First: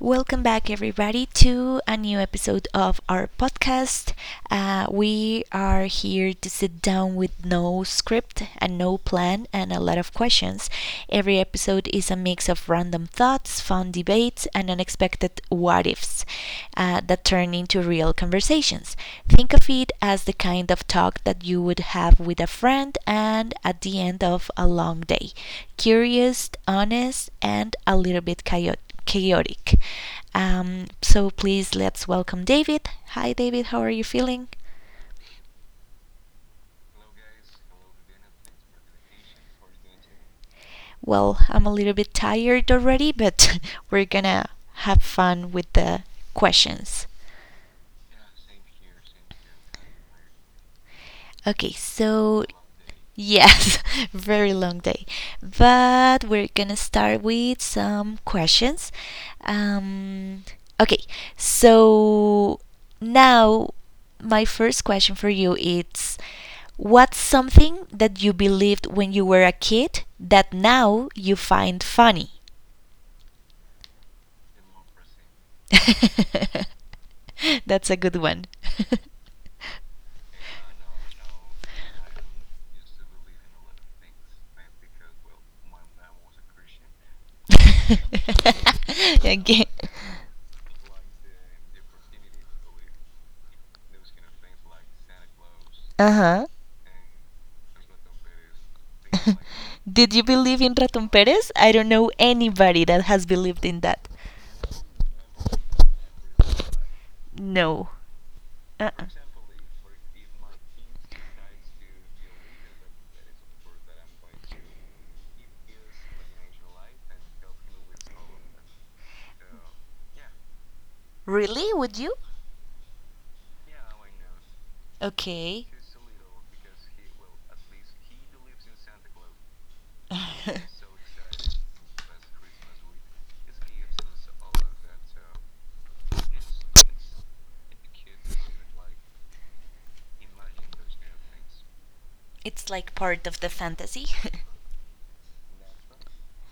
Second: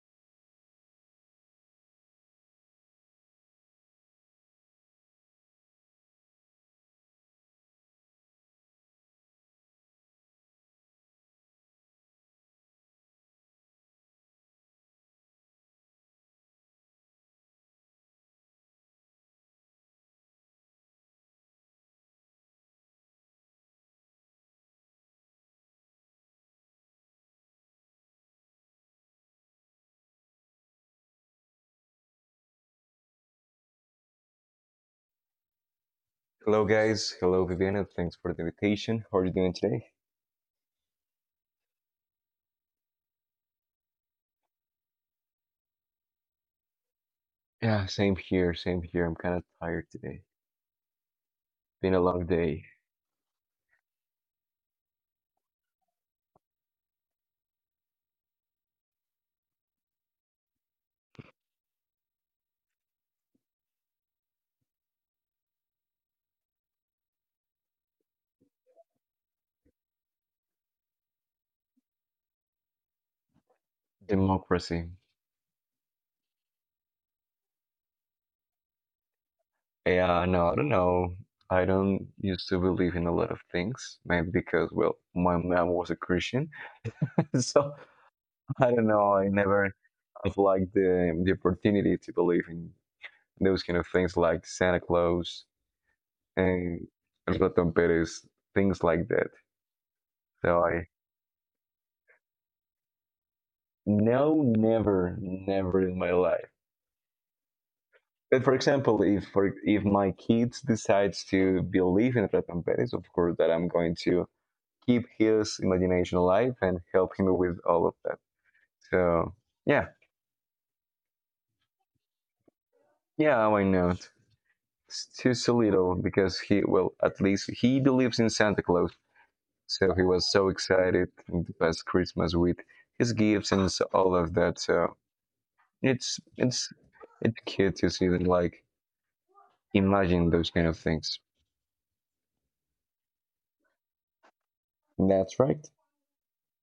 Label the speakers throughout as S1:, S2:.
S1: Welcome back, everybody, to a new episode of our podcast. We are here to sit down with no script and no plan and a lot of questions. Every episode is a mix of random thoughts, fun debates, and unexpected what ifs that turn into real conversations. Think of it as the kind of talk that you would have with a friend and at the end of a long day. Curious, honest, and a little bit chaotic. So please let's welcome David. Hi, David. How are you feeling?
S2: Hello, guys. Hello, Viviana. Thanks for the invitation. How are you doing today?
S1: Well, I'm a little bit tired already, but we're gonna have fun with the questions.
S2: Yeah, same here. Same here. I'm kind of tired today.
S1: Okay,
S2: Been a long
S1: so
S2: day.
S1: yes, very long day. But we're gonna start with some questions. Um, okay, so now My first question for you is, what's something that you believed when you were a kid that now you find funny?
S2: Democracy.
S1: That's a good one.
S2: Yeah, no, I don't know. I don't used to believe in a lot of things, maybe because, well, my mom was a Christian. So I don't know. I never
S1: Again.
S2: have like the opportunity to believe in those kind of things like Santa Claus
S1: Uh
S2: and Rotom Perez, things like that.
S1: huh. Did you
S2: So
S1: believe
S2: I,
S1: in Ratón Pérez? I don't know anybody that has believed in that.
S2: no, never, never in my life.
S1: No.
S2: But for example,
S1: Uh-uh.
S2: if for, if my kids decides to believe in Ratan Perez, of course that I'm going to keep his imagination alive and help him with all of that. So yeah,
S1: Really? Would you?
S2: yeah, why not? It's too so
S1: Okay.
S2: little because he, well, at least he believes in Santa Claus, so he was so excited in the past Christmas with his gifts and all of that. So it's it's it's cute to see them like imagine those kind of things.
S1: It's like part of the fantasy.
S2: That's right.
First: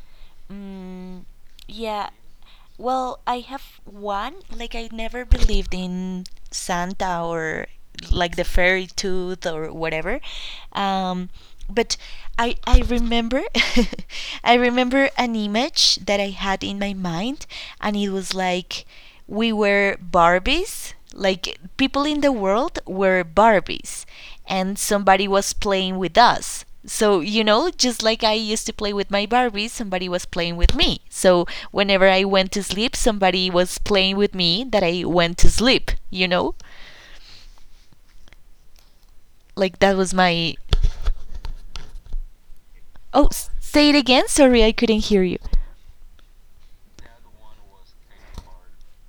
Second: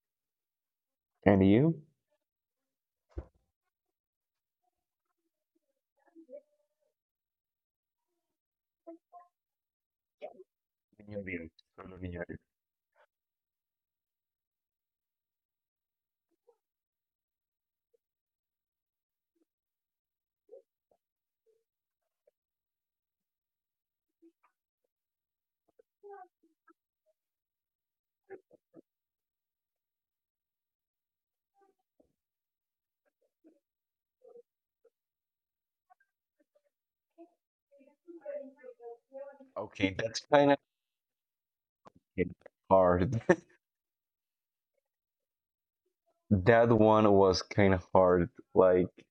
S1: mm,
S2: And you?
S1: yeah. Well, I have one. Like I never believed in Santa or like the fairy tooth or whatever. Um, but I remember I remember an image that I had in my mind, and it was like we were Barbies. Like people in the world were Barbies, and somebody was playing with us. So, you know, just like I used to play with my Barbies, somebody was playing with me. So, whenever I went to sleep, somebody was playing with me that I went to sleep, you know? Like
S2: Okay,
S1: that was
S2: that's kind
S1: my.
S2: of hard.
S1: Oh, say it again. Sorry, I couldn't hear you.
S2: That one was kind of hard, like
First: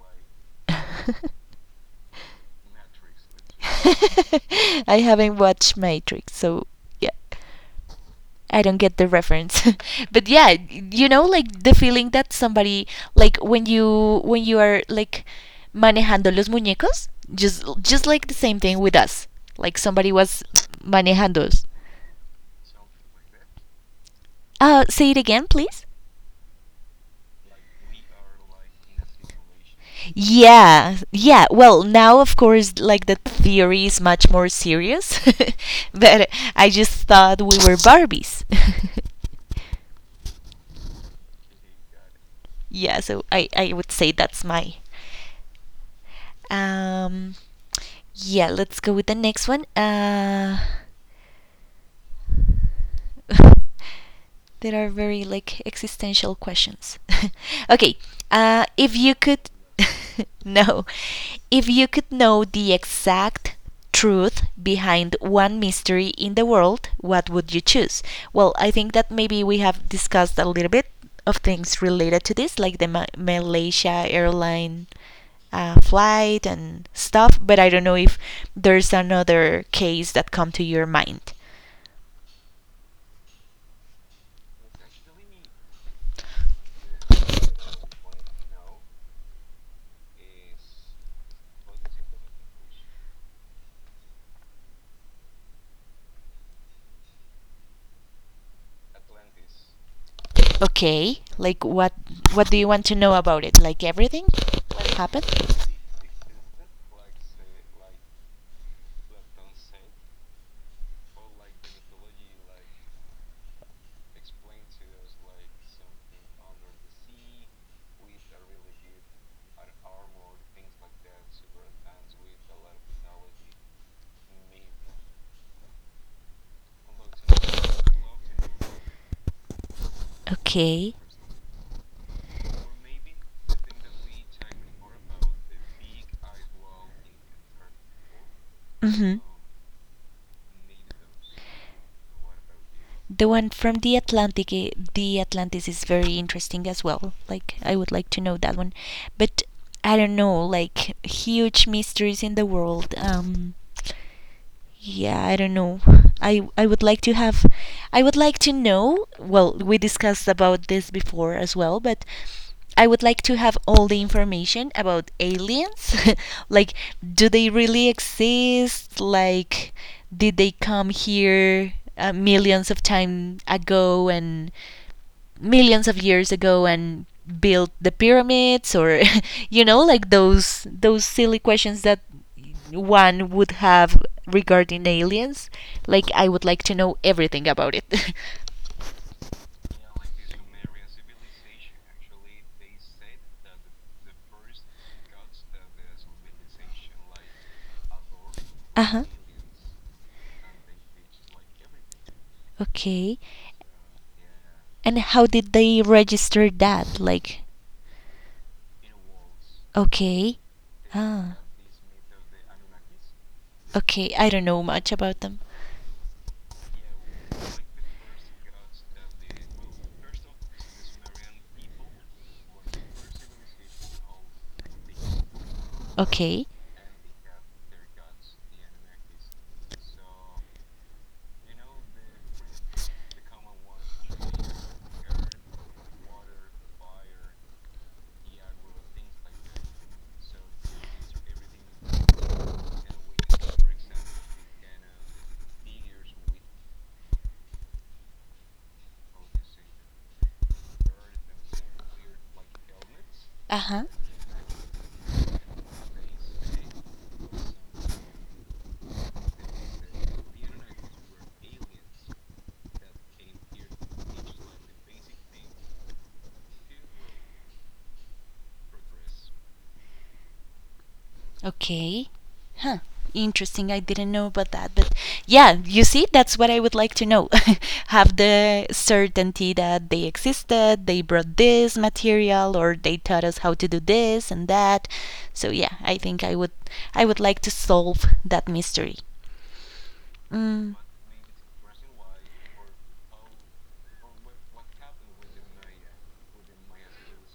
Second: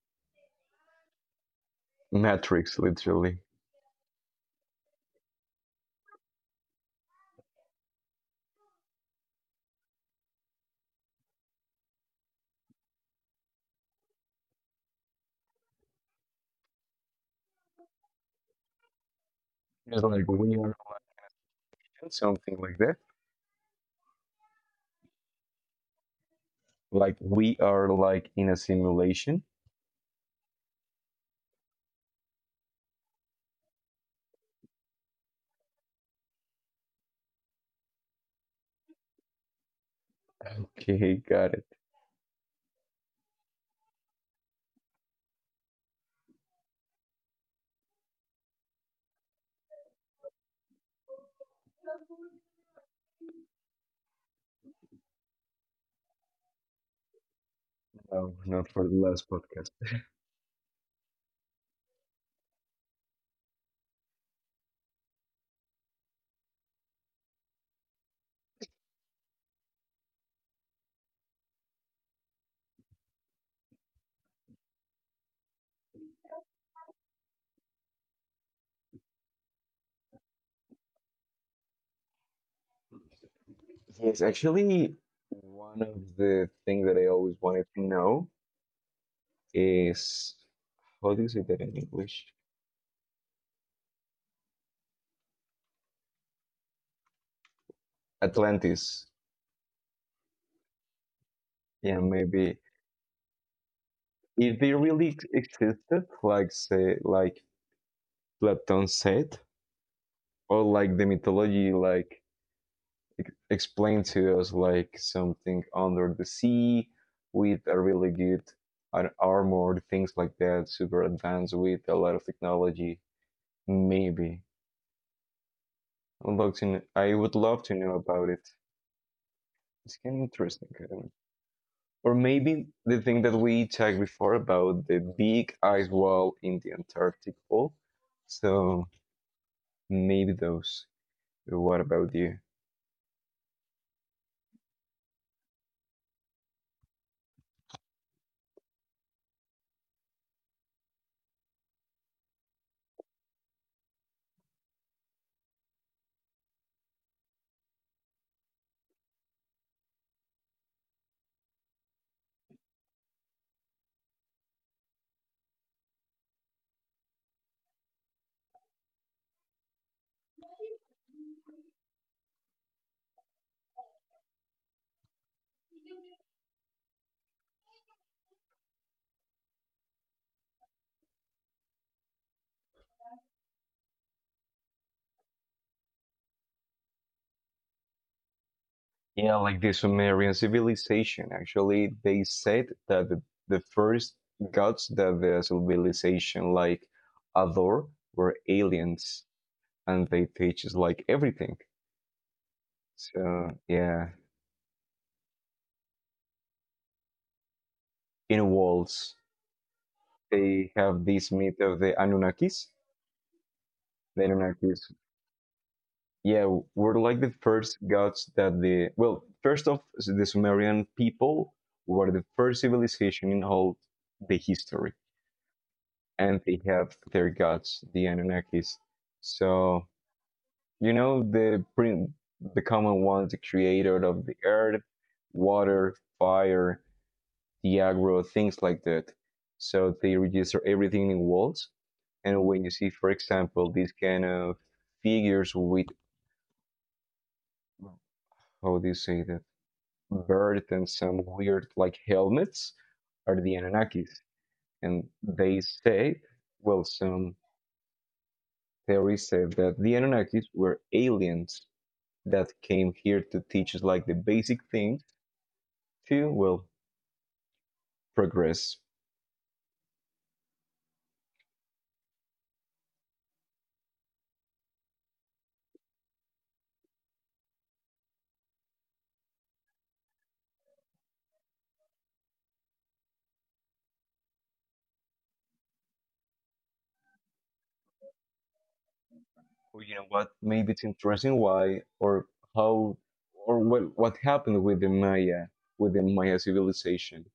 S2: Matrix, literally.
S1: I haven't watched Matrix, so yeah. I don't get the reference. But yeah, you know like the feeling that somebody, like when you are like manejando los muñecos, just like the same thing with us. Like
S2: It's
S1: somebody
S2: like
S1: was
S2: we are
S1: manejando us.
S2: like something like that.
S1: Uh, say it again, please.
S2: Like we are like in a simulation.
S1: Yeah, yeah. Well, now of course, like the theory is much more serious, but I just thought we were Barbies.
S2: Okay, got it.
S1: Yeah, so I would say that's my um yeah. Let's go with the next one. There are very like existential questions. Okay,
S2: No, not for the
S1: if you
S2: last
S1: could
S2: podcast.
S1: no, if you could know the exact truth behind one mystery in the world, what would you choose? Well, I think that maybe we have discussed a little bit of things related to this, like the Malaysia airline flight and stuff. But I don't know if there's another case that come to your mind.
S2: Yes, actually, one of the things that I always wanted to know is, how do you say that in English? Atlantis.
S1: Okay, like what?
S2: Yeah,
S1: What do
S2: maybe
S1: you want to know about it? Like everything?
S2: if they
S1: What
S2: really
S1: happened?
S2: existed, like say, like Platon said, or like the mythology, like explained to us, like something under the sea with a really good armor, things like that, super advanced with a lot of technology. Maybe I'd love to. I would love to know about it. It's kind of interesting. I don't-
S1: Okay.
S2: know. Or maybe the thing that we talked before about the big ice wall in the Antarctic Pole. So
S1: Mhm.
S2: maybe those. What about you?
S1: The one from the Atlantic, eh, the Atlantis is very interesting as well. Like I would like to know that one, but I don't know. Like huge mysteries in the world. Yeah, I don't know. I I would like to have I would like to know, well, we discussed about this before as well, but I would like to have all the information about aliens. Like, do they really exist? Like did they come here millions of years ago and built the pyramids, or you know like those silly questions that one would have regarding aliens. Like I would like to know everything about it.
S2: Yeah, like the Sumerian civilization. Actually, they said that the first gods that the civilization like adore were
S1: Uh huh.
S2: aliens, and they teach us like everything.
S1: Okay.
S2: So
S1: So
S2: yeah,
S1: and how did they register that? Like,
S2: in walls
S1: okay.
S2: they have this
S1: Ah.
S2: myth of the Anunnakis.
S1: Okay,
S2: The
S1: I don't know much
S2: Anunnakis,
S1: about them.
S2: yeah, were like the first gods that the, well, first off, the Sumerian people were the first civilization in all the history, and
S1: Okay.
S2: they have their gods, the Anunnakis. So you know the common ones, the creator of the earth, water, fire, the agro, things like that. So they register everything in walls. And when you see, for example, these kind of figures with, how do you say that, bird and some weird like helmets are the
S1: Uh-huh.
S2: Anunnakis, and they say, well, some theory said that the Anunnakis were aliens that came here to teach us like the basic things to, well, progress.
S1: Okay. Huh. Interesting. I didn't know about that. But yeah, you see, that's what I would like to know. Have the certainty that they existed, they brought this material, or they taught us how to do this and that. So yeah, I think I would, I would like to solve that mystery.
S2: Or, you know what? Maybe
S1: Mm.
S2: it's interesting why or how or what happened with the Maya, with the Maya civilization,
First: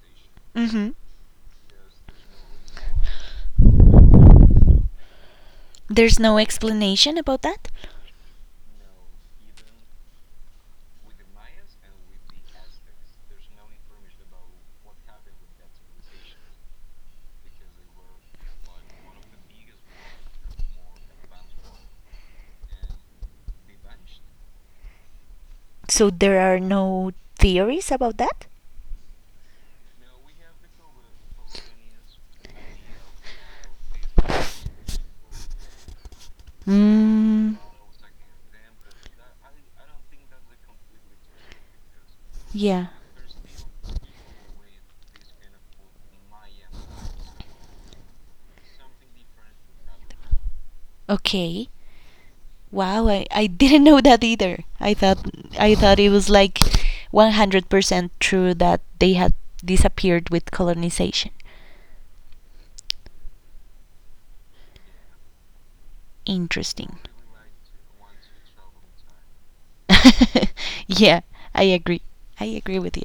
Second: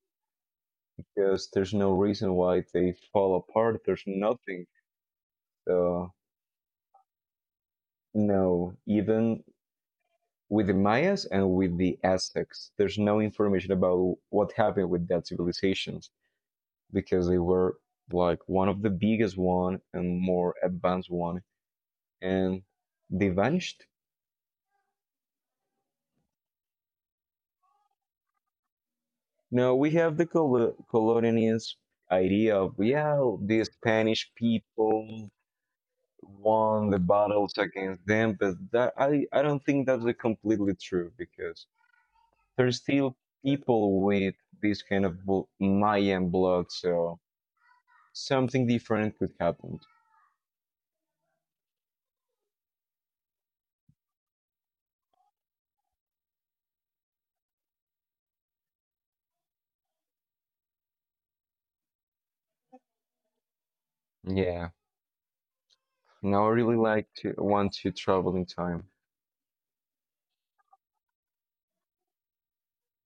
S1: Mm-hmm.
S2: because there's no reason why they fall apart. There's nothing. So
S1: There's no explanation about that?
S2: no, even with the Mayas and with the Aztecs, there's no information about what happened with that civilizations. Because they were like one of the biggest one and more advanced one, and they vanished.
S1: So there are no theories about that?
S2: Now we have the colonialist idea of, yeah, the Spanish people won the battles
S1: Mm.
S2: against them, but that, I don't think that's a completely true, because there's
S1: Yeah.
S2: still people with this kind of Mayan blood, so something different could happen.
S1: Okay. Wow, I didn't know that either. I thought it was like 100% true that they had disappeared with colonization.
S2: Yeah, now I really
S1: Interesting.
S2: like to want to travel in time.
S1: Yeah, I agree. I agree with you.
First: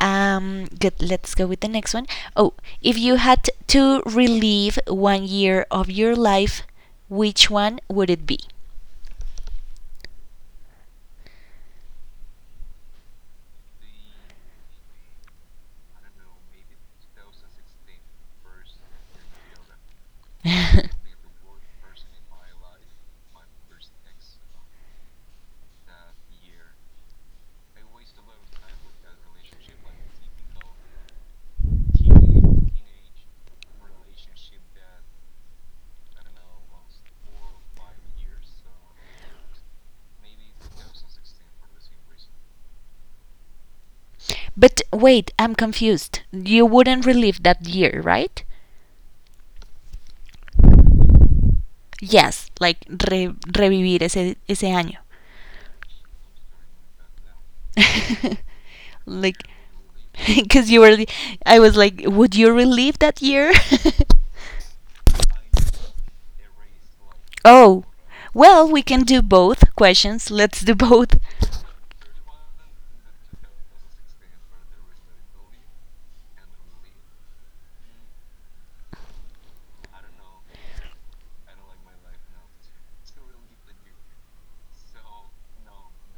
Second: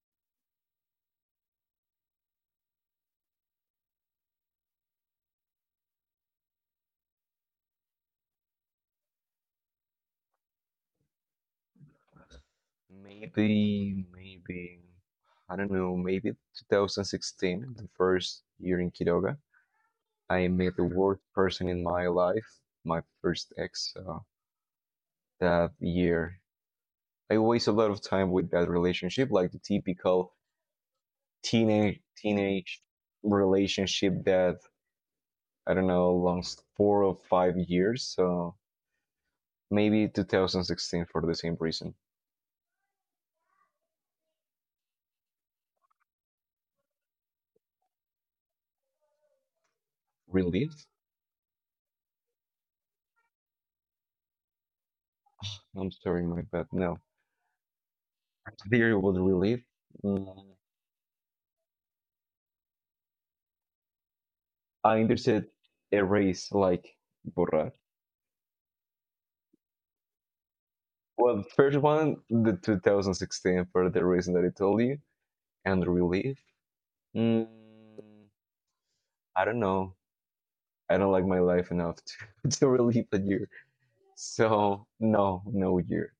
S1: Good, let's go with the next one. Oh, if you had to relive one year of your life, which one would it be?
S2: Maybe, I don't know, maybe 2016, the first year in Quiroga, I met the worst person in my life, my first ex, that year. I waste a lot of time with that relationship, like the typical teenage relationship that I don't know lasts 4 or 5 years. So maybe 2016 for the same reason.
S1: But wait, I'm confused. You wouldn't relive that year, right?
S2: Relief?
S1: Yes, like revivir ese año.
S2: I'm sorry, my bad. No, theory was
S1: Like
S2: relief. Mm,
S1: because you were, I was like, would you relive that year?
S2: I understood erase like borrar.
S1: Oh. Well, we can do both questions. Let's do both.
S2: Well, the first one, the 2016 for the reason that I told you, and relief. Mm, I don't know. I don't like my life enough to, relieve a year. So no, no year.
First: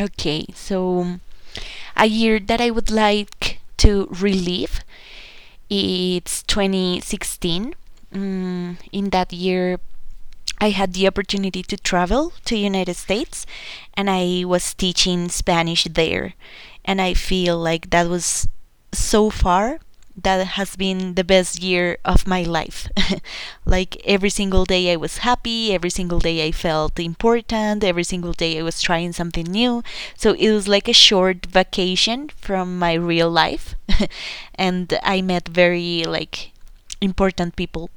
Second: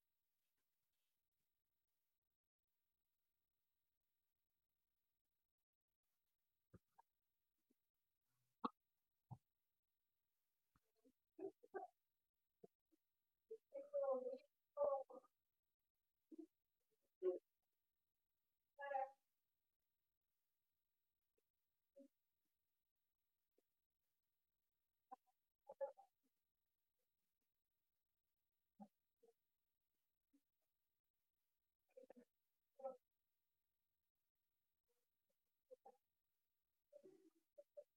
S1: Okay, so a year that I would like to relive, it's 2016. Mm, in that year, I had the opportunity to travel to United States and I was teaching Spanish there, and I feel like that was, so far that has been the best year of my life. Like every single day I was happy, every single day I felt important, every single day I was trying something new. So it was like a short vacation from my real life, and I met very like important people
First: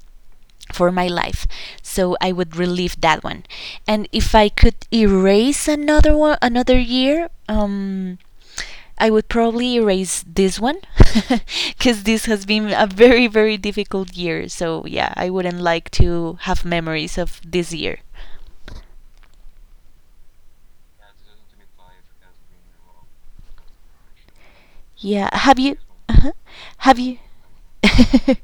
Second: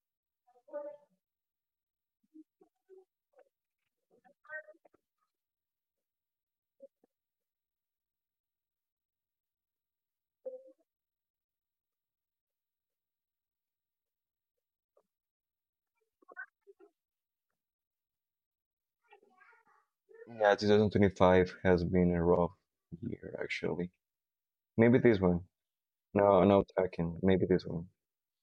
S1: for my life. So I would relive that one. And if I could erase another one, another year, um I would probably erase this one because this has been a very difficult year. So yeah, I wouldn't like to have memories of this year.
S2: Yeah, 2025 has been a rough year actually. Maybe this
S1: Yeah.
S2: one.
S1: Have you uh-huh.
S2: No, no
S1: have you
S2: talking. Maybe this one.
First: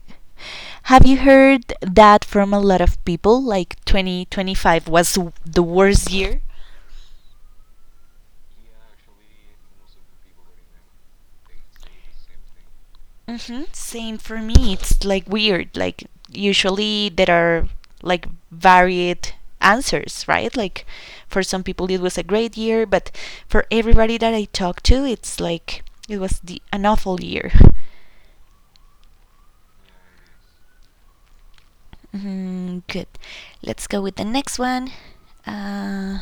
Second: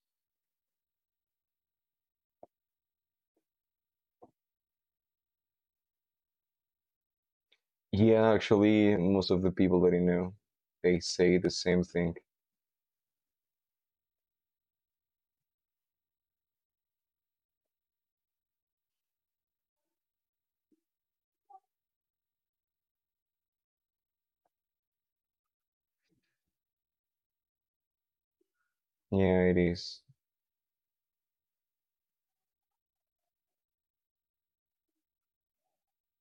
S1: Have you heard that from a lot of people? Like 2025 was the worst year?
S2: Yeah, actually, most of the people that I know, they say the same thing.
S1: Mm-hmm. Same for me. It's like weird. Like usually there are like varied answers, right? Like for some people it was a great year, but for everybody that I talked to, it's like it was the an awful year.
S2: Yeah, it is.
S1: Mm, good. Let's go with the next one. Uh,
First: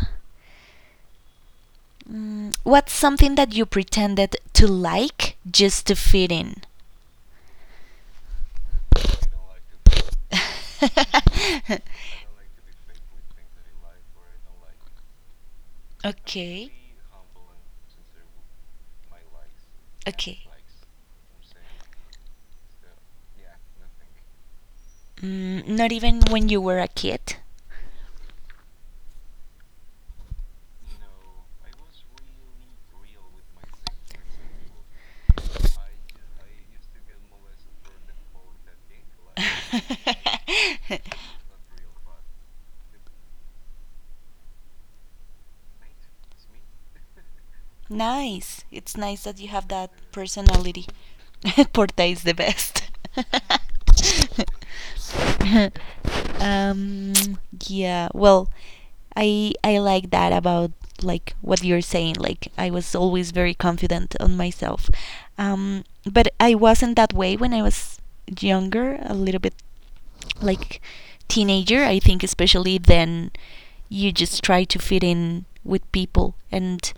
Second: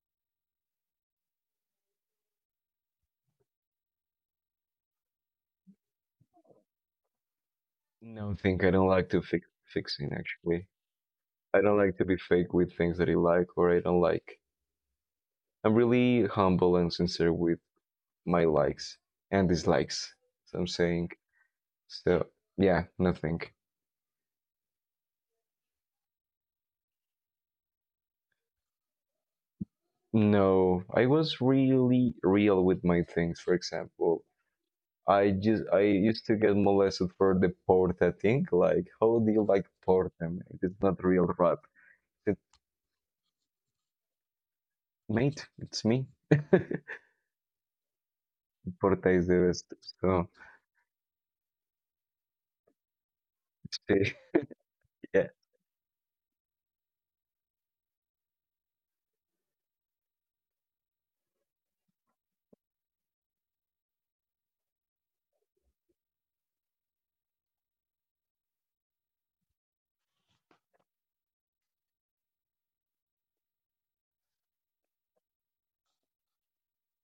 S1: what's something that you pretended to like just to fit in?
S2: No, I think I don't like to fix, fixing actually. I don't like to be fake with things that I like or I don't like. I'm really
S1: Okay.
S2: humble and sincere with my likes and dislikes.
S1: Okay.
S2: So I'm saying, so yeah, nothing.
S1: Mm, not even when you were a kid.
S2: No, I was really real with my things. For example, I just I used to get molested for the porta thing. Like, how do you like porta, mate? It's not real rap. It, mate, it's me.
S1: Nice. It's
S2: Porta is
S1: nice
S2: the
S1: that you
S2: best.
S1: have that
S2: So,
S1: personality. Porta is the best.
S2: yeah.
S1: um, yeah. Well, I like that about like what you're saying. Like I was always very confident on myself, um, but I wasn't that way when I was younger. A little bit like teenager, I think especially then you just try to fit in with people and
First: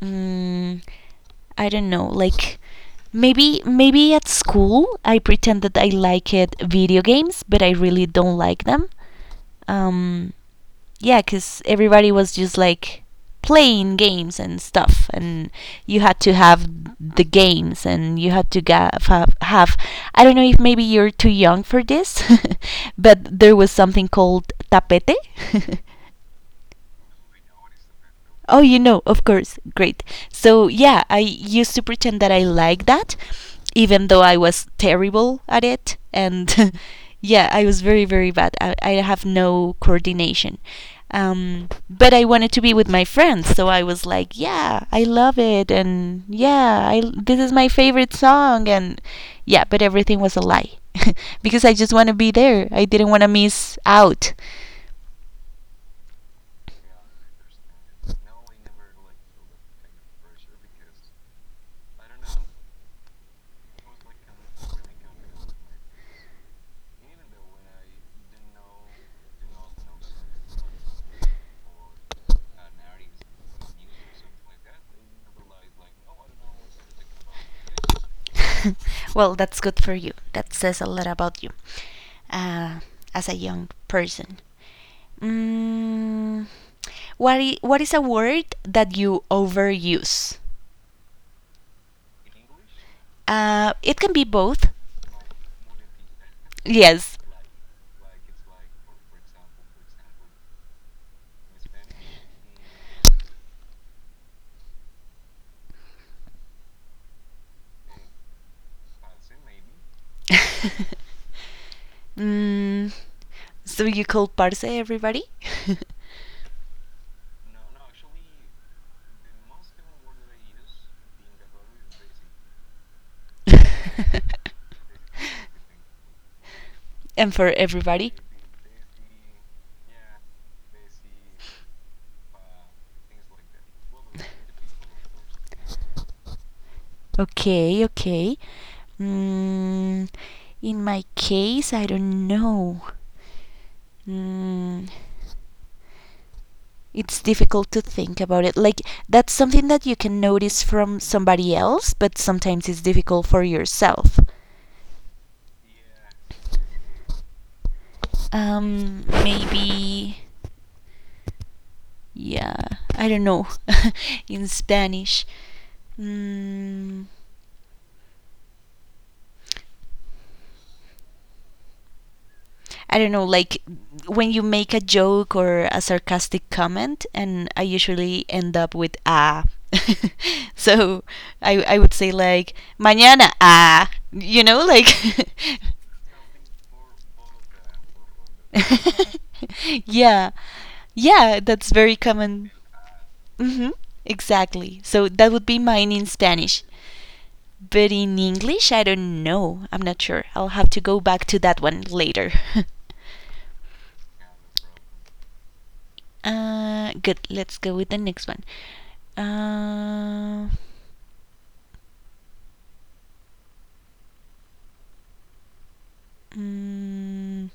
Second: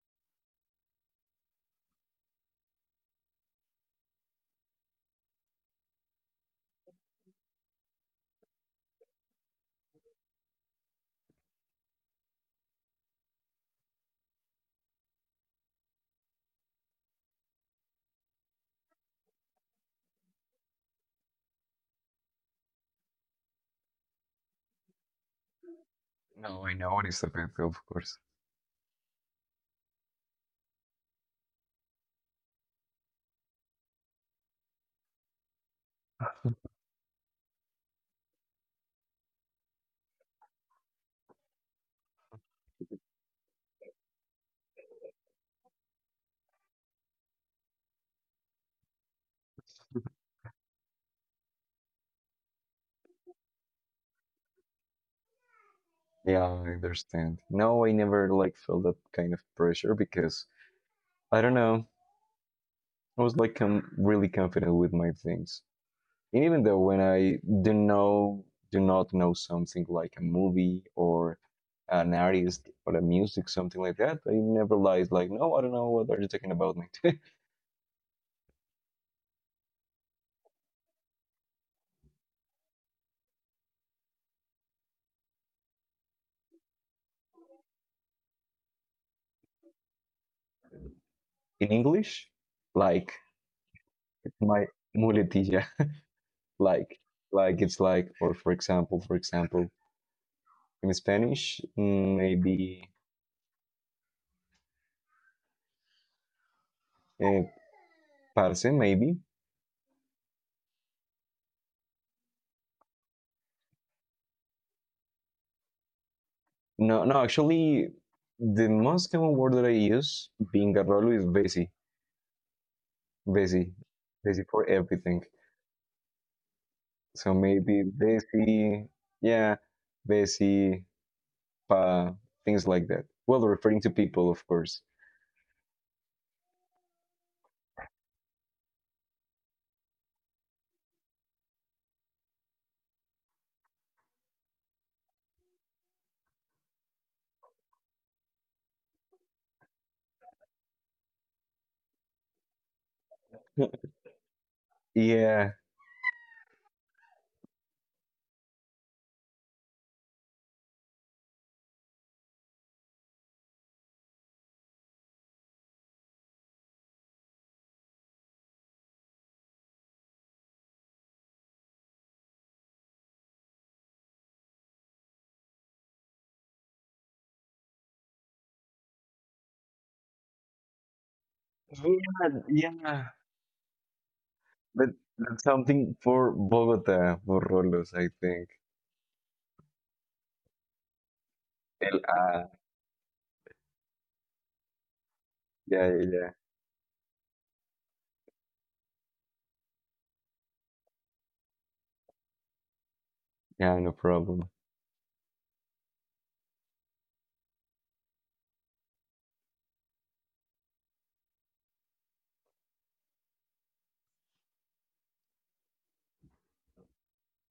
S1: mm, I don't know, like maybe at school I pretended I liked video games, but I really don't like them. um, yeah, because everybody was just like playing games and stuff, and you had to have the games, and you had to have, have. I don't know if maybe you're too young for this, but there was something called tapete.
S2: No, I know it's a bit, of course.
S1: Oh, you know, of course. Great. So, yeah, I used to pretend that I liked that, even though I was terrible at it. And yeah, I was very, very bad. I have no coordination. But I wanted to be with my friends. So I was like, yeah, I love it. And yeah, I, this is my favorite song. And yeah, but everything was a lie because I just want to be there. I didn't want to miss out.
S2: Yeah, I understand. No, I never like felt that kind of pressure because I don't know. I was like really confident with my things. And even though when I do know, do not know something like a movie or an artist or a music, something like that, I never lies like, no, I don't know what are you talking about, mate.
S1: Well, that's good for you. That says a lot about you uh, as a young person. Mm, what is a word that you overuse?
S2: In English, like
S1: It can be both.
S2: my muletilla, like
S1: Yes.
S2: it's like, or for example, in Spanish, mm, maybe eh, parce, maybe.
S1: Mm, so you call Parse everybody?
S2: No, no, actually, the most common word that I use being a rolo is basi, basi, basi for everything.
S1: And
S2: So
S1: for
S2: maybe
S1: everybody.
S2: they see, yeah, they see uh, things like that. Well, referring to people, of course.
S1: Okay, okay. Mm, in my case, I don't know. Mm, it's difficult to think about it. Like, that's something that you can notice from somebody else, but sometimes it's difficult for yourself.
S2: Yeah,
S1: Maybe. Yeah, I don't know. In Spanish. Mm, I don't know, like when you make a joke or a sarcastic comment, and I usually end up with ah. So, I would say like
S2: yeah, yeah.
S1: mañana ah, you know, like
S2: But that's something for Bogota, for Rolos, I think.
S1: yeah, yeah, that's very
S2: El,
S1: common.
S2: ah,
S1: Hmm. Exactly. So that would be
S2: yeah,
S1: mine in
S2: yeah, yeah,
S1: Spanish. But in English, I don't know. I'm not sure. I'll have to go back to that one later.
S2: yeah, no problem.
S1: Good. Let's go with the next one. Uh, mm,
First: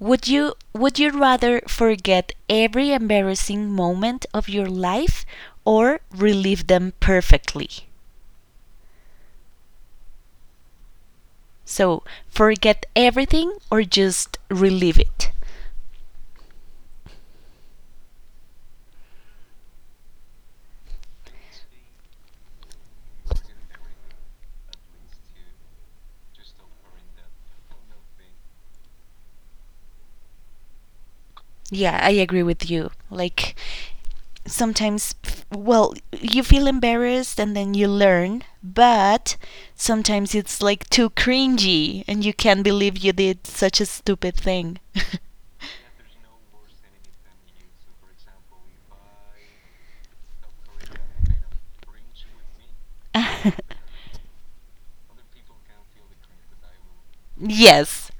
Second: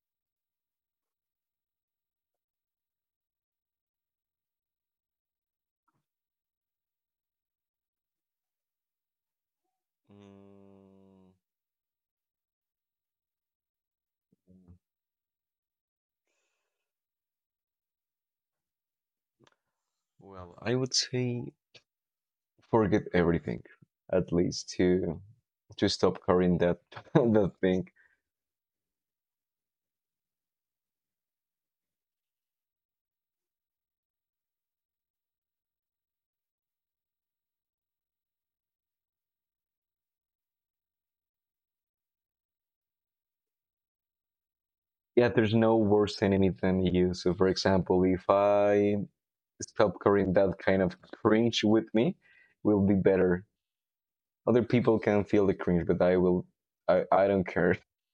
S1: would you rather forget every embarrassing moment of your life or relive them perfectly?
S2: Mm,
S1: So forget everything or just relive it.
S2: well, I would say forget everything, at least to stop carrying that that thing.
S1: Yeah, I agree with you. Like sometimes well, you feel embarrassed and then you learn, but sometimes it's like too cringy and you can't believe you did such a stupid thing.
S2: Yeah, there's no worse enemy than you. So, for example, if I stop carrying that kind of cringe with me, will be better. Other people can feel the cringe, but I will. I don't care.
S1: Yes.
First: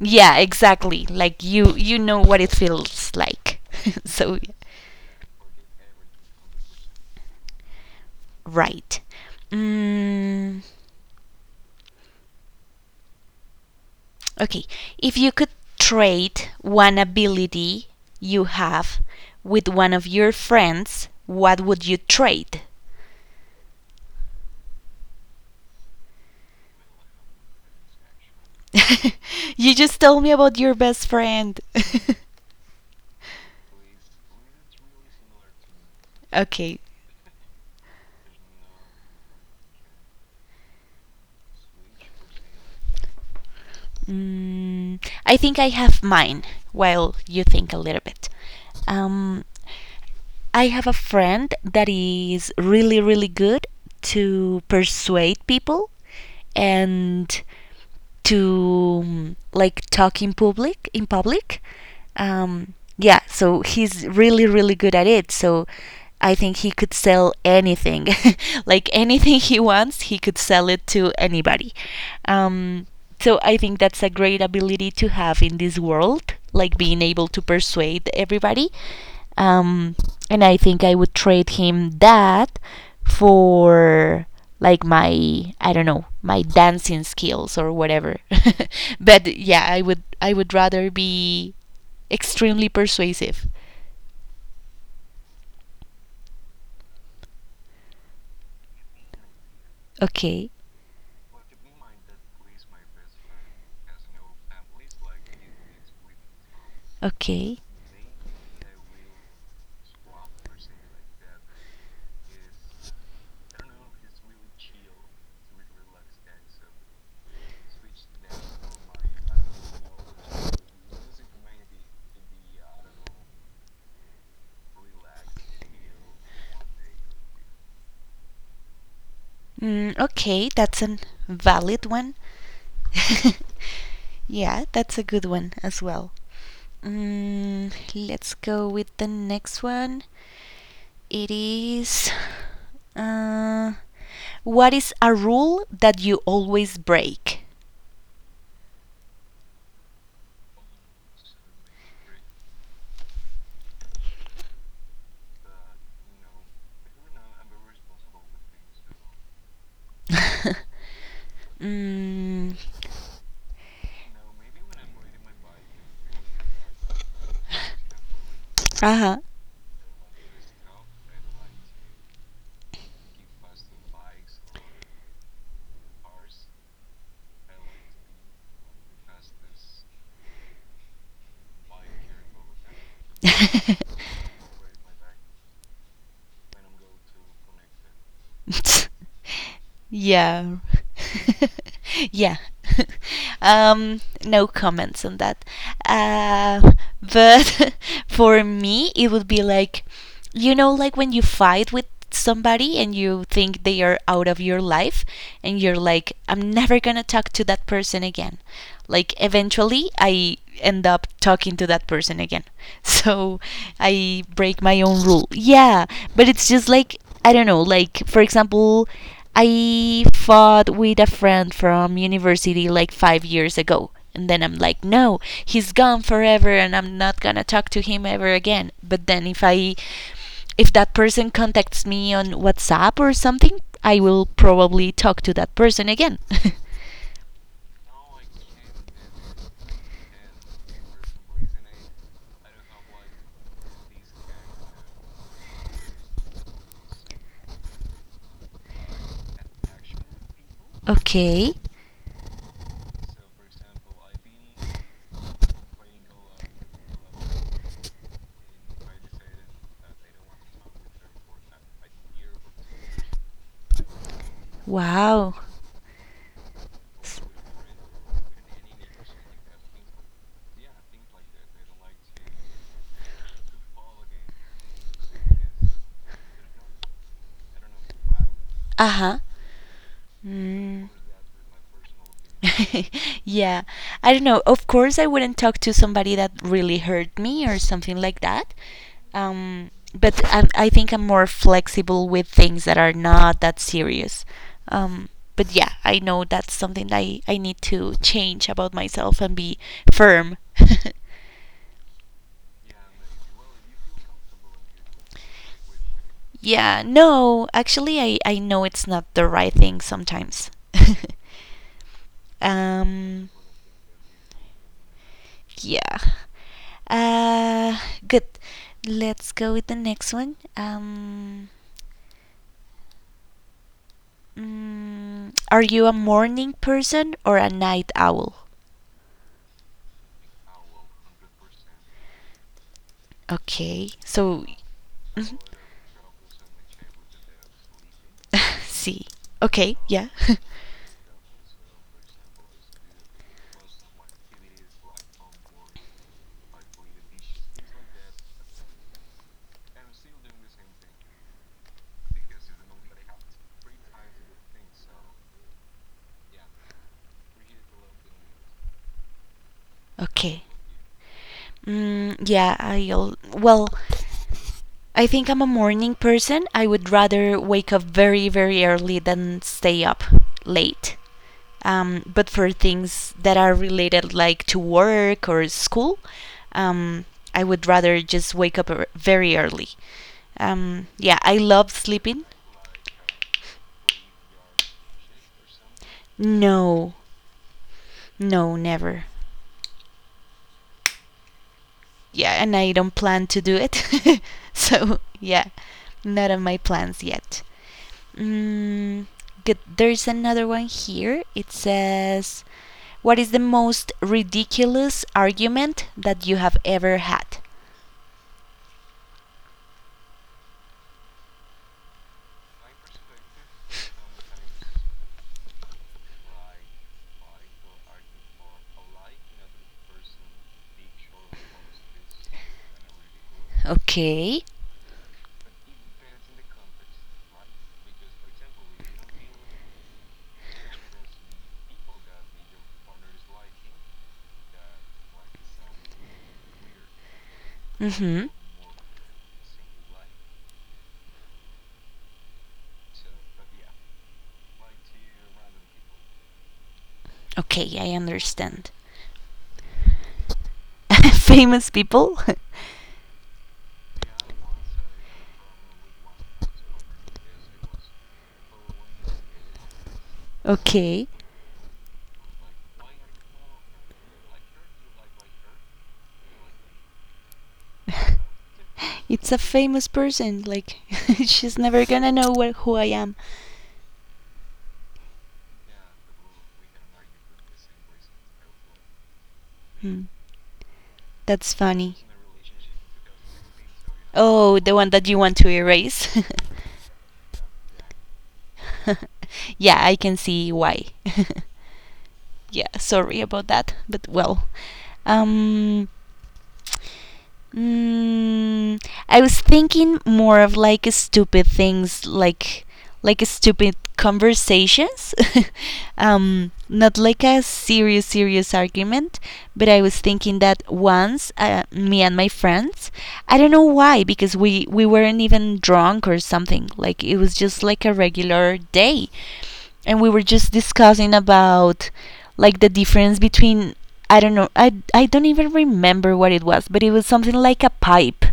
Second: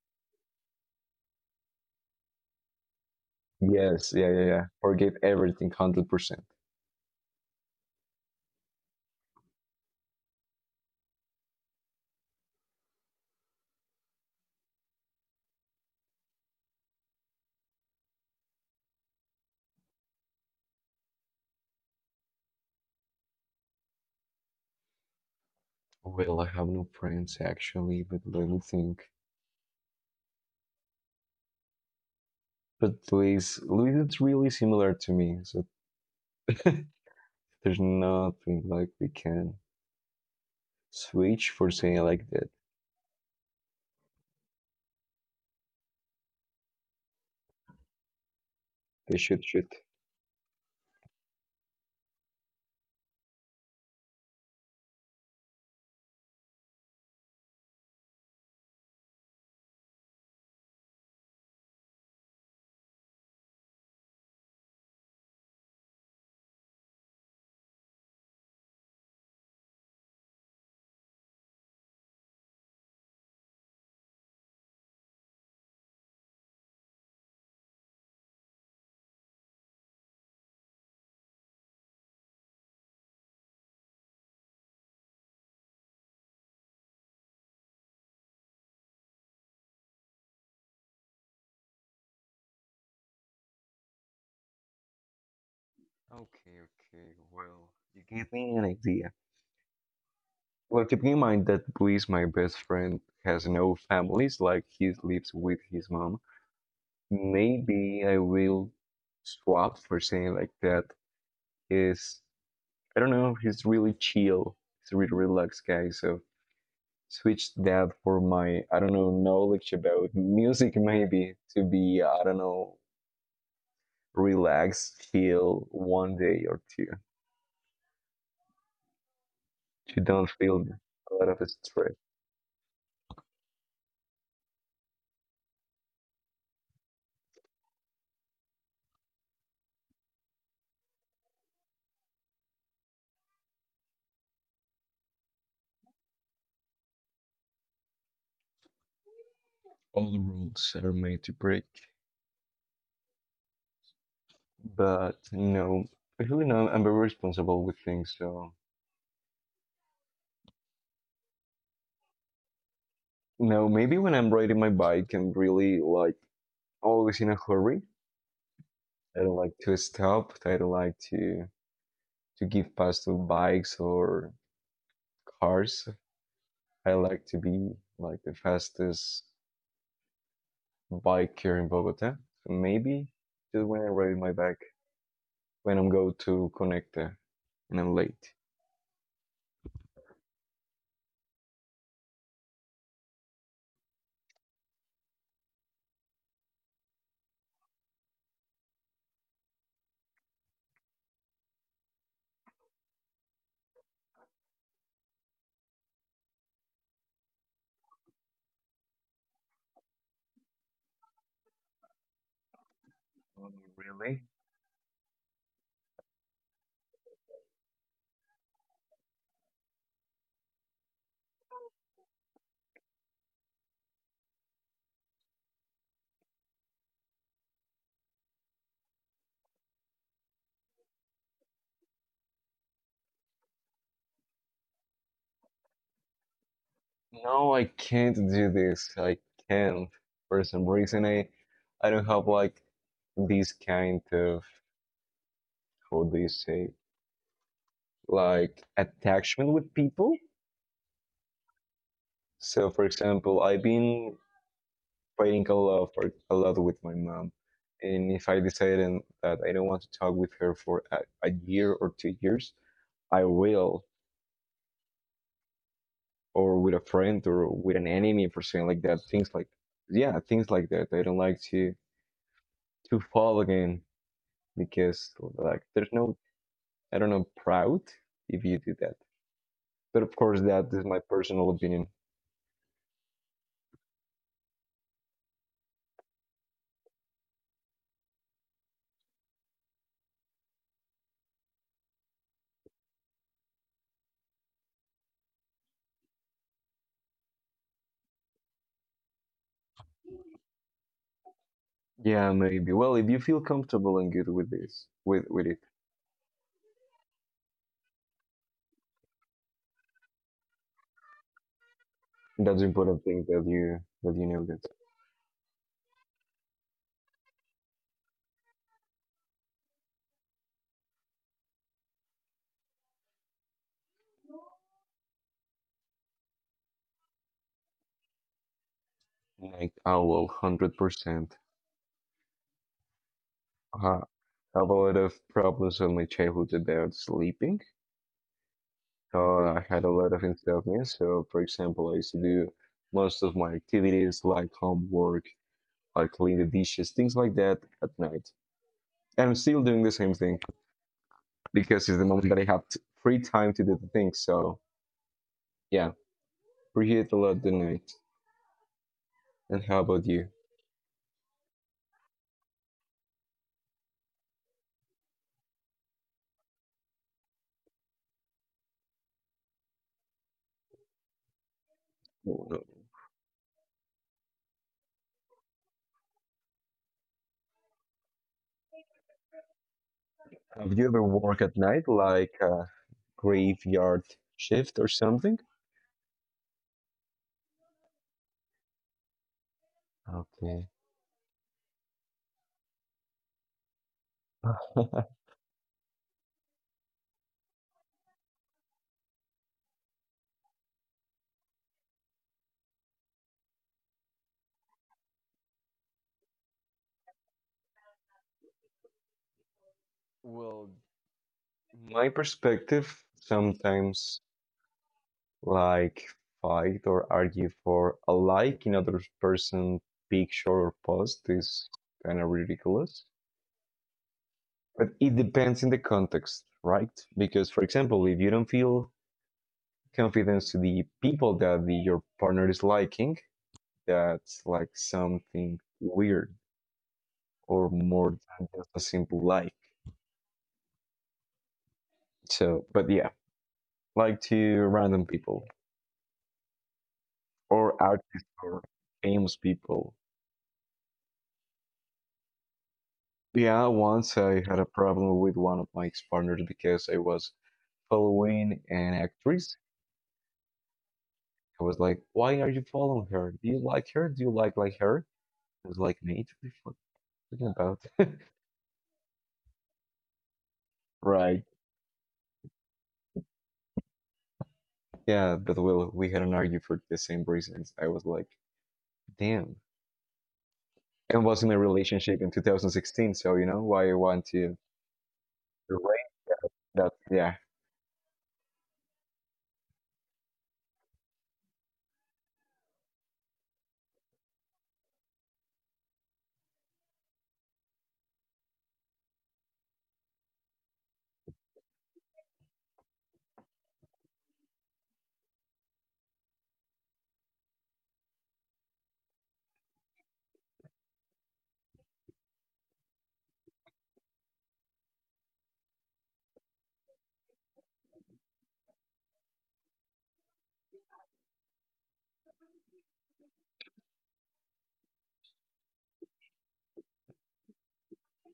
S1: Yeah, exactly. Like you know what it feels like.
S2: Yes, yeah,
S1: So
S2: yeah, yeah. Forget everything, 100%.
S1: right. Mm, okay, if you could trade one ability you have with one of your friends, what would you trade?
S2: Well, I have no friends actually, but let me think.
S1: You just told me about your best friend.
S2: But Luis is really similar to me, so
S1: Okay,
S2: there's nothing like we can switch for saying like that.
S1: mm, I think I have mine while you think a little bit.
S2: They should,
S1: Um,
S2: should.
S1: I have a friend that is really, really good to persuade people and to like talk in public. Yeah so he's really good at it, so I think he could sell anything. Like anything he wants, he could sell it to anybody. um so I think that's a great ability to have in this world, like being able to persuade everybody. um, and I think I would trade him that for like my, I don't know, my dancing skills or whatever. But yeah, I would rather be extremely persuasive.
S2: Okay, okay. Well, you give me an idea.
S1: Okay,
S2: Well, keeping in mind that Luis, my best friend, has no families, like he lives with his mom,
S1: okay.
S2: maybe I will swap for saying like that is, I don't know, he's really chill. He's a really relaxed guy. So switch that for my, I don't know, knowledge about music, maybe to be, I don't know, relaxed, chill one day or two. You
S1: Mm,
S2: don't
S1: okay,
S2: feel
S1: that's a
S2: a lot of
S1: valid
S2: stress.
S1: one. Yeah, that's a good one as well. Mm, let's go with the next one. It is. Uh, what is a rule that you always break?
S2: All rules are made to break, but you know, especially now I'm very responsible with things. So,
S1: mm,
S2: you know, maybe when I'm riding my bike, I'm really like always in a hurry. I
S1: uh
S2: don't like to stop. I don't like to give pass to bikes or cars. I like to be like the fastest biker in Bogota. So maybe just when
S1: huh.
S2: I ride my bike, when I'm go to Conecta and I'm late.
S1: yeah. yeah. No comments on that. Uh, but for me, it would be like, you know, like when you fight with somebody and you think they are out of your life and you're like, I'm never gonna talk to that person again, like eventually I end up talking to that person again. So
S2: Oh,
S1: I
S2: really?
S1: break my own rule. Yeah, but it's just like I don't know, like for example, I fought with a friend from university like 5 years ago. And then I'm like, no, he's gone forever and I'm not going to talk to him ever again. But then if that person contacts me on WhatsApp or something, I will probably talk to that person again.
S2: No, I can't do this. I can't. For some reason, I don't have like this kind of, how do you say, like attachment with people.
S1: Okay.
S2: So, for example, I've been fighting a lot for a lot with my mom, and if I decided that I don't want to talk with her for a year or 2 years, I will.
S1: Wow.
S2: Or with a friend
S1: S-
S2: or with an enemy for saying like that, things like, yeah, things like that I don't like to fall again, because like there's no, I don't know, proud if you do that,
S1: Uh-huh.
S2: but of course that is
S1: Mm.
S2: my personal opinion.
S1: Yeah, I don't know. Of course, I wouldn't talk to somebody that really hurt me or something like that. But I think I'm more flexible with things that are not that serious. Um, but yeah, I know that's something that I need to change about myself and be firm.
S2: Yeah, maybe, well, if you feel comfortable and good with this, with it,
S1: Yeah, no, actually, I know it's not the right thing sometimes.
S2: that's important thing
S1: um,
S2: that you, that you know that.
S1: yeah. Uh, Good. Let's go with the next one. Are you a morning person or a night owl?
S2: Like I will 100%. I
S1: Okay, so.
S2: have a lot of
S1: Mhm.
S2: problems in my childhood about sleeping.
S1: See.
S2: I
S1: Okay,
S2: had a
S1: yeah.
S2: lot of insomnia, so for example, I used to do most of my activities like homework, like clean the dishes, things like that at night. And I'm still doing the same thing because it's the moment that I have t free time to do the things. So yeah, appreciate a lot the night. And how about you?
S1: Okay. Yeah, I'll. Well, I think I'm a morning person. I would rather wake up very, very early than stay up late. But for things that are related, like to work or school, um, I would rather just very early.
S2: Have you ever
S1: Yeah, I
S2: worked at
S1: love
S2: night,
S1: sleeping.
S2: like a graveyard shift or something?
S1: No, no, never.
S2: Okay.
S1: Yeah, and I don't plan to do it. So yeah, not on my plans yet. Mm, good. There's another one here. It says, "What is the most ridiculous argument that you have ever had?"
S2: Well, my perspective sometimes like fight or argue for a like in other person's picture or post is kind of ridiculous.
S1: Okay.
S2: But it depends in the context, right? Because, for example, if you don't feel confidence to the people that the, your partner is liking, that's like something weird or more
S1: Mhm.
S2: than just a simple like. So, but yeah, like to random people
S1: Okay,
S2: or
S1: I
S2: artists or
S1: understand.
S2: famous people.
S1: Famous people.
S2: Yeah, once I had a problem with one of my ex-partners because I was following an actress.
S1: Okay.
S2: I was like, "Why are you following her? Do you like her? Do you like her?" I was like, "Nate, what are you talking about?"
S1: It's a famous person. Like
S2: Right.
S1: she's never gonna know what, who I am.
S2: Yeah, but we had an argument for the same reasons. I was like, "Damn."
S1: Hmm.
S2: And was
S1: That's
S2: in a
S1: funny.
S2: relationship in 2016, so you know why I want
S1: Oh,
S2: to
S1: the one that you want to
S2: erase
S1: erase?
S2: that. Yeah.
S1: Yeah, I can see why. Yeah, sorry about that, but well. Um, Mm, I was thinking more of like stupid things, like stupid conversations. Not like a serious argument, but I was thinking that once me and my friends, I don't know why, because we weren't even drunk or something. Like it was just like a regular day, and we were just discussing about like the difference between I don't know. I don't even remember what it was, but it was something like a pipe,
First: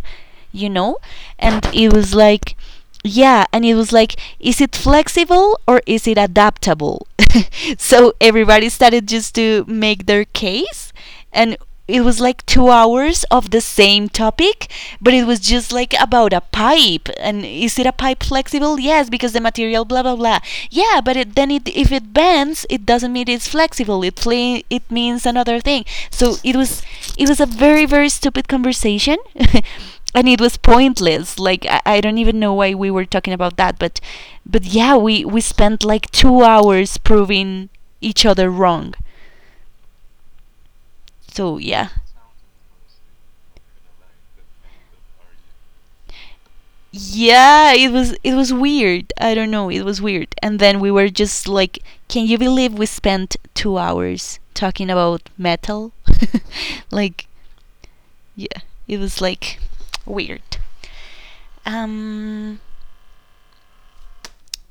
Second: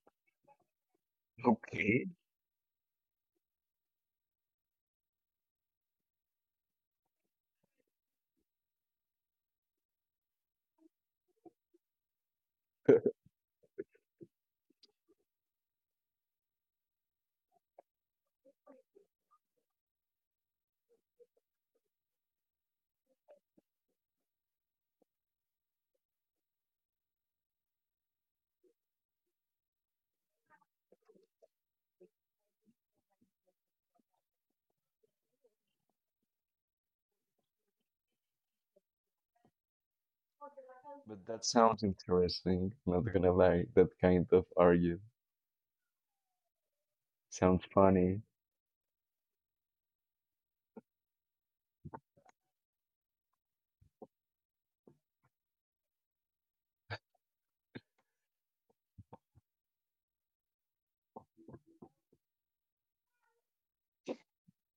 S1: you know? And it
S2: Okay.
S1: was like yeah, and it was like is it flexible or is it adaptable? So everybody started just to make their case and it was like two hours of the same topic, but it was just like about a pipe. And is it a pipe flexible? Yes, because the material, blah blah blah. Yeah, but if it bends, it doesn't mean it's flexible. It means another thing. So it was a very stupid conversation, and it was pointless. Like I don't even know why we were talking about that, but yeah, we spent like 2 hours proving each other wrong.
S2: But that
S1: So
S2: sounds
S1: yeah.
S2: interesting. Not gonna lie, that kind of argument sounds
S1: Yeah, it was
S2: funny.
S1: it was weird. I don't know, it was weird. And then we were just like, can you believe we spent 2 hours talking about metal? Like, yeah, it was like weird. Um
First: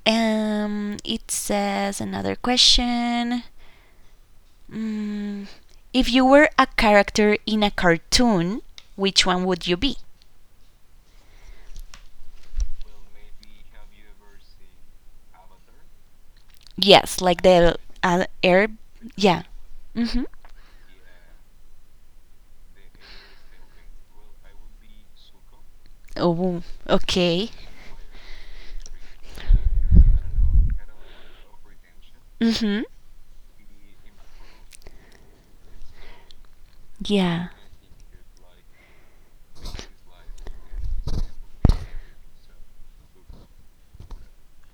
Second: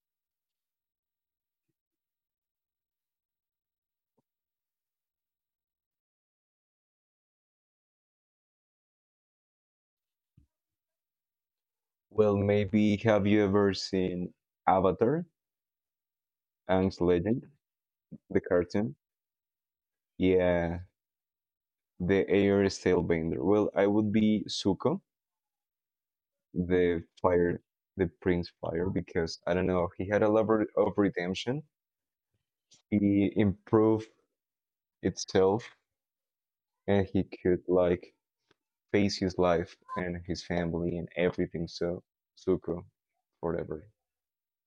S1: it says another question. Mm, if you were a character in a cartoon, which one would you be?
S2: Well, maybe have you ever seen Avatar: Aang's
S1: Yes, like
S2: Legend,
S1: the
S2: the
S1: air.
S2: cartoon?
S1: Yeah. Mm-hmm.
S2: Yeah, the air is tailbender. Well, I would be Zuko,
S1: Oh,
S2: the
S1: okay.
S2: fire, the Prince Fire, because I don't know, he had a level of redemption.
S1: Mhm.
S2: He improved itself, and he
S1: Yeah.
S2: could like face his life and his family and everything. So, Zuko, forever.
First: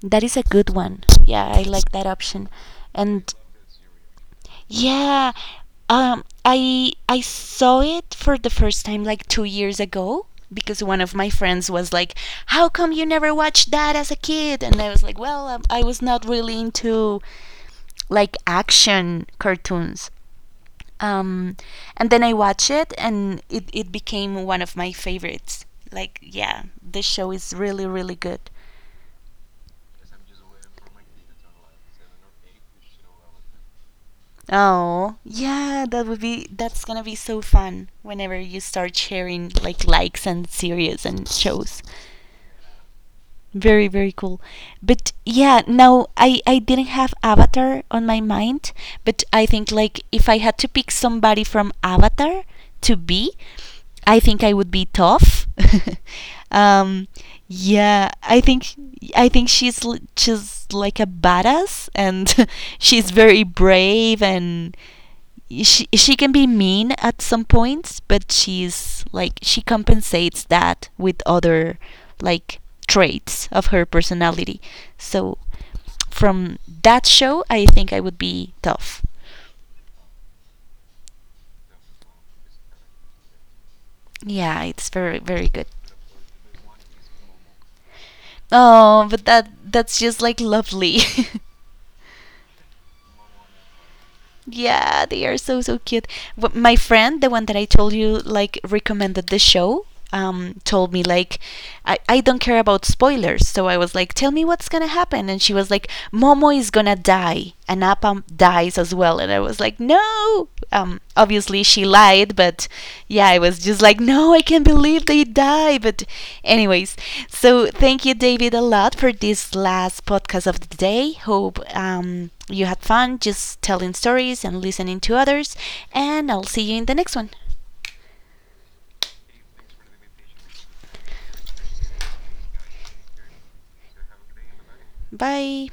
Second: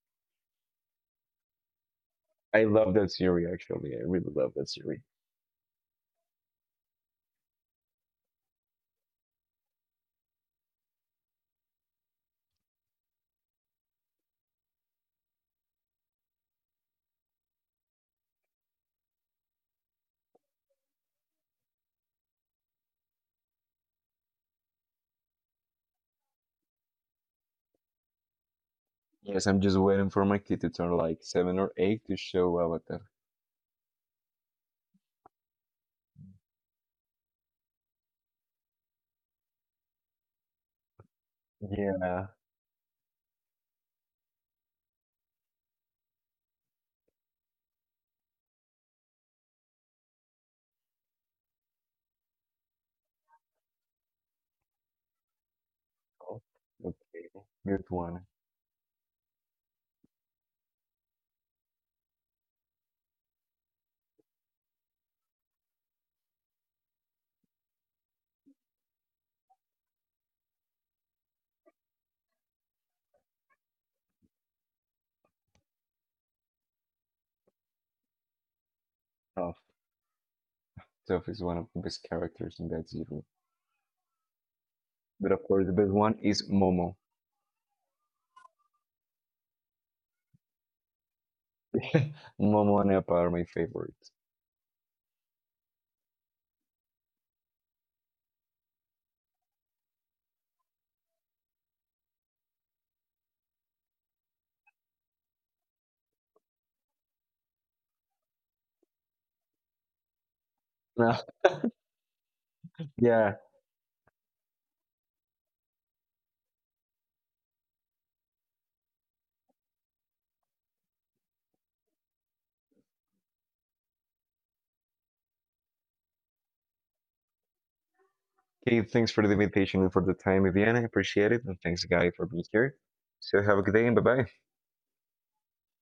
S1: That is a good one. Yeah, I like that option.
S2: I love that
S1: And
S2: series. Actually, I really love that series.
S1: yeah, I saw it for the first time like 2 years ago because one of my friends was like, "How come you never watched that as a kid?" And I was like, "Well, I was not really into like action cartoons." Um, and then I watched it, and it became one of my favorites. Like, yeah, the show is really, really good.
S2: Yes, I'm just waiting for my kid to turn like 7 or 8 to show Avatar.
S1: Oh, yeah, that would be that's gonna be so fun whenever you start sharing like likes and series and shows.
S2: Yeah.
S1: Very, very cool. But yeah, no, I didn't have Avatar on my mind, but I think like if I had to pick somebody from Avatar to be, I think I would be Toph.
S2: Oh,
S1: um,
S2: okay. Good
S1: yeah,
S2: one.
S1: I think she's she's like a badass and she's very brave, and she can be mean at some points, but she's like she compensates that with other like traits of her personality. So from that show, I think I would be tough.
S2: Toph. Toph is one of the best characters in that series.
S1: Yeah, it's
S2: But
S1: very
S2: of
S1: very
S2: course, the
S1: good.
S2: best one is Momo.
S1: Oh, but that that's just like lovely.
S2: Momo and Appa are my favorites.
S1: Yeah, they are so cute. Wh- My friend, the one that I told you like recommended the show, told me like, I don't care about spoilers. So I was like, tell me what's gonna happen, and she was like, Momo is gonna die, and Appa dies as well, and I was like, no.
S2: No,
S1: Obviously she lied, but
S2: yeah.
S1: yeah, I was just like, no, I can't believe they die. But anyways, so thank you, David, a lot for this last podcast of the day. Hope you had fun just telling stories and listening to others. And I'll see you in the next one.
S2: Okay, thanks for the invitation and for the time, Viviana. I appreciate it. And thanks, Guy, for being here. So have a good day and bye bye.
S1: Bye.